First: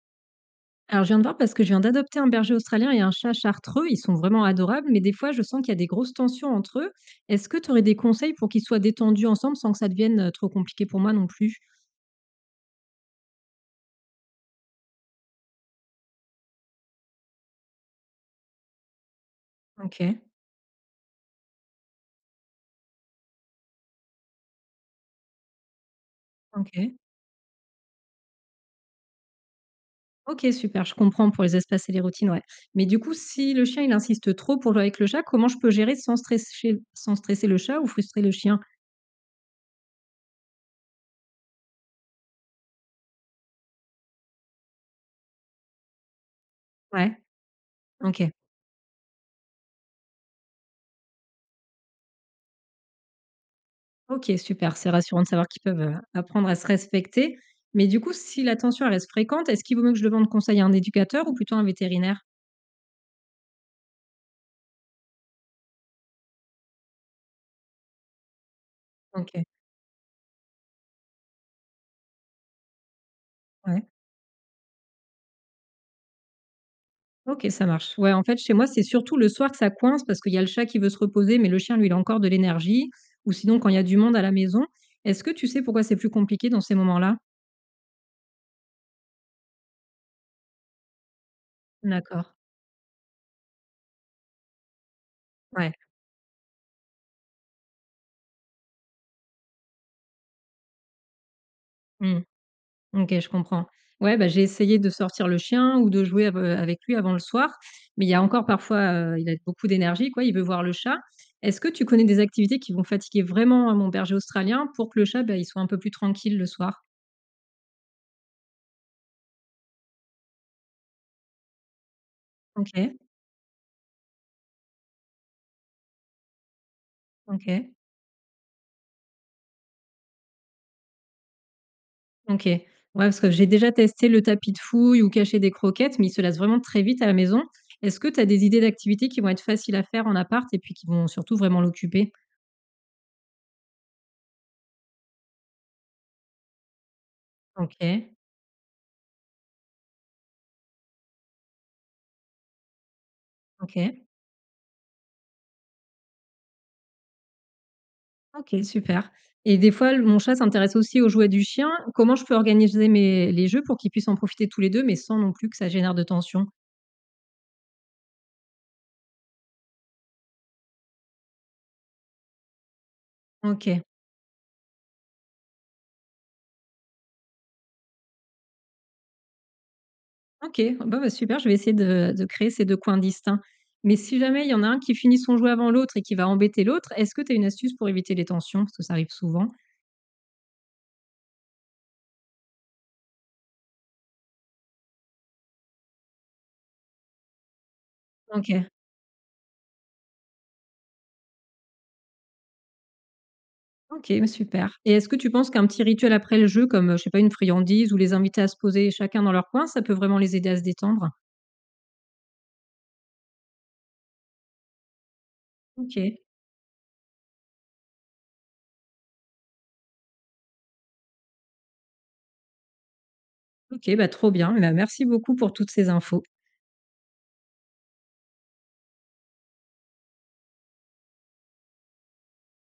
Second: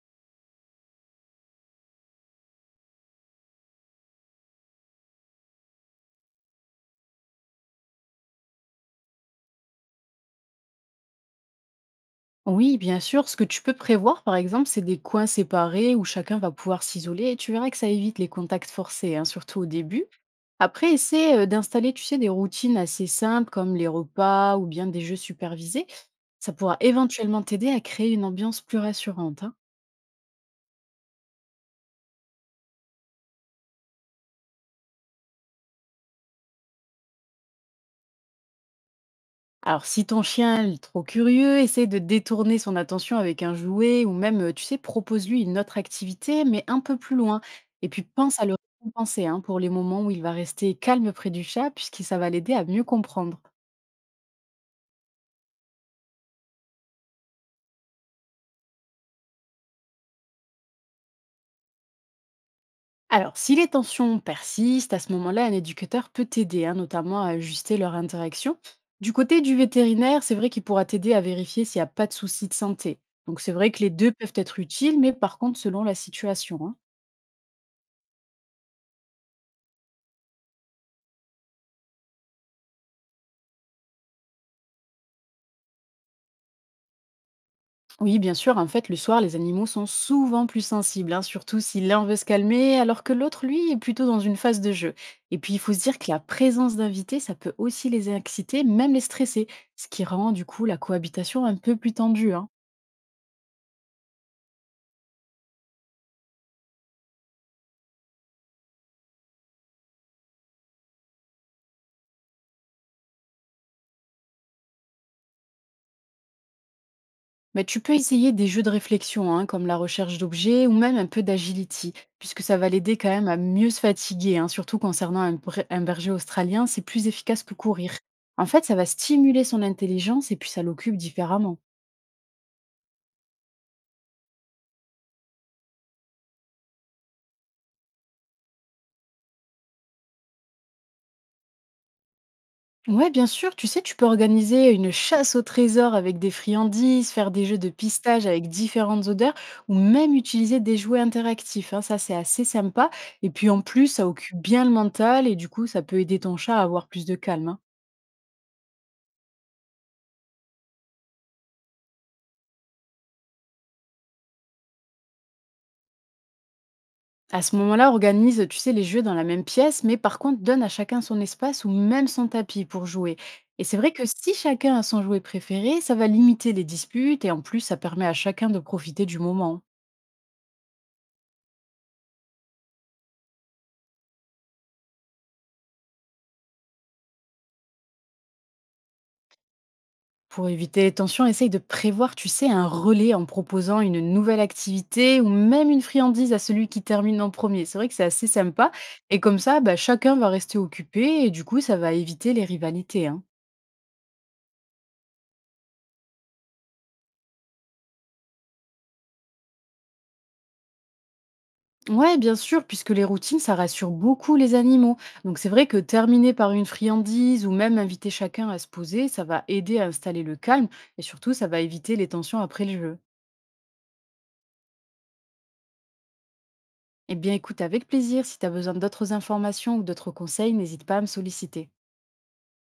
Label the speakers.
Speaker 1: Alors, je viens de voir parce que je viens d'adopter un berger australien et un chat chartreux. Ils sont vraiment adorables, mais des fois, je sens qu'il y a des grosses tensions entre eux. Est-ce que tu aurais des conseils pour qu'ils soient détendus ensemble sans que ça devienne trop compliqué pour moi non plus?
Speaker 2: Oui, bien sûr. Ce que tu peux prévoir, par exemple, c'est des coins séparés où chacun va pouvoir s'isoler et tu verras que ça évite les contacts forcés, hein, surtout au
Speaker 1: Ok,
Speaker 2: début. Après, essaie d'installer, tu sais, des routines assez simples comme les repas ou bien des jeux supervisés. Ça
Speaker 1: ok.
Speaker 2: pourra éventuellement t'aider à créer une ambiance plus rassurante, hein.
Speaker 1: Ok, super, je comprends pour les espaces et les routines, ouais. Mais du coup, si le chien, il insiste trop pour jouer avec le chat, comment je peux gérer sans stresser le chat ou frustrer le chien?
Speaker 2: Alors, si ton chien est trop curieux, essaie de détourner son attention avec un jouet ou même, tu sais, propose-lui une autre activité, mais un peu
Speaker 1: Ouais,
Speaker 2: plus loin. Et puis,
Speaker 1: ok.
Speaker 2: pense à le récompenser, hein, pour les moments où il va rester calme près du chat, puisque ça va l'aider à mieux comprendre.
Speaker 1: OK, super, c'est rassurant de savoir qu'ils peuvent, apprendre à se respecter. Mais du coup, si la tension elle reste fréquente, est-ce qu'il vaut mieux que je demande conseil à un éducateur ou plutôt à un vétérinaire?
Speaker 2: Alors, si les tensions persistent, à ce moment-là, un éducateur peut t'aider, hein, notamment à ajuster leur interaction. Du côté
Speaker 1: OK,
Speaker 2: du vétérinaire, c'est vrai qu'il pourra t'aider à vérifier s'il n'y a pas de souci de santé. Donc, c'est vrai que
Speaker 1: ouais.
Speaker 2: les deux peuvent être utiles, mais par contre, selon la situation, hein.
Speaker 1: OK, ça marche. Ouais, en fait, chez moi, c'est surtout le soir que ça coince parce qu'il y a le chat qui veut se reposer, mais le chien, lui, il a encore de l'énergie ou sinon quand il y a du monde à la maison. Est-ce que tu sais pourquoi c'est plus compliqué dans ces moments-là?
Speaker 2: Oui, bien sûr, en fait, le soir, les animaux sont souvent plus sensibles, hein, surtout si l'un veut se
Speaker 1: D'accord,
Speaker 2: calmer, alors que l'autre, lui, est plutôt dans une phase de jeu. Et puis, il
Speaker 1: ouais.
Speaker 2: faut se dire que la présence d'invités, ça peut aussi les exciter, même les stresser, ce qui rend, du coup, la cohabitation un peu plus
Speaker 1: Mmh.
Speaker 2: tendue, hein.
Speaker 1: OK, je comprends. Ouais, bah, j'ai essayé de sortir le chien ou de jouer av avec lui avant le soir, mais il y a encore parfois, il a beaucoup d'énergie, quoi, il veut voir le chat. Est-ce que tu connais des activités qui vont fatiguer vraiment, hein, mon berger australien pour que le chat, bah, il soit un peu plus tranquille le soir?
Speaker 2: Mais tu peux essayer des jeux de réflexion, hein, comme la recherche d'objets ou même un peu d'agility, puisque ça va
Speaker 1: OK,
Speaker 2: l'aider quand même à mieux se fatiguer, hein, surtout concernant un berger australien, c'est plus efficace que
Speaker 1: OK,
Speaker 2: courir. En fait, ça va stimuler son intelligence et puis ça l'occupe différemment.
Speaker 1: OK. Ouais, parce que j'ai déjà testé le tapis de fouille ou cacher des croquettes, mais il se lasse vraiment très vite à la maison. Est-ce que tu as des idées d'activités qui vont être faciles à faire en appart et puis qui vont surtout vraiment l'occuper?
Speaker 2: Ouais, bien sûr, tu sais, tu peux organiser une chasse au trésor avec des friandises, faire des jeux de
Speaker 1: OK,
Speaker 2: pistage avec différentes odeurs ou même utiliser des jouets interactifs, hein. Ça, c'est assez sympa. Et puis en plus,
Speaker 1: OK.
Speaker 2: ça occupe bien le mental et du coup, ça peut aider ton chat à avoir plus de calme, hein.
Speaker 1: OK, super, et des fois, le mon chat s'intéresse aussi aux jouets du chien. Comment je peux organiser mes les jeux pour qu'ils puissent en profiter tous les 2, mais sans non plus que ça génère de tension?
Speaker 2: À ce moment-là, organise, tu sais, les jeux dans la même pièce, mais par contre, donne à chacun son espace ou même son tapis pour jouer. Et c'est
Speaker 1: OK,
Speaker 2: vrai que si chacun a son jouet préféré, ça va limiter les disputes et en plus, ça permet à chacun de profiter du moment.
Speaker 1: OK, bah, bah, super, je vais essayer de créer ces 2 coins distincts. Mais si jamais il y en a un qui finit son jouet avant l'autre et qui va embêter l'autre, est-ce que tu as une astuce pour éviter les tensions? Parce que ça arrive souvent.
Speaker 2: Pour éviter les tensions, essaye de prévoir, tu sais, un relais en proposant une nouvelle activité ou même une friandise à celui qui termine en premier. C'est vrai que c'est assez
Speaker 1: OK,
Speaker 2: sympa. Et comme ça, bah, chacun va rester occupé et du coup, ça va éviter les rivalités, hein.
Speaker 1: OK, mais super, et est-ce que tu penses qu'un petit rituel après le jeu comme, je sais pas, une friandise ou les inviter à se poser chacun dans leur coin, ça peut vraiment les aider à se détendre?
Speaker 2: Ouais, bien sûr, puisque les routines, ça rassure beaucoup les animaux. Donc c'est vrai que
Speaker 1: OK,
Speaker 2: terminer par une friandise ou même inviter chacun à se poser, ça va aider à installer le calme et surtout, ça va éviter les tensions après le jeu.
Speaker 1: OK, bah, trop bien, bah, merci beaucoup pour toutes ces infos.
Speaker 2: Eh bien écoute, avec plaisir, si tu as besoin d'autres informations ou d'autres conseils, n'hésite pas à me solliciter.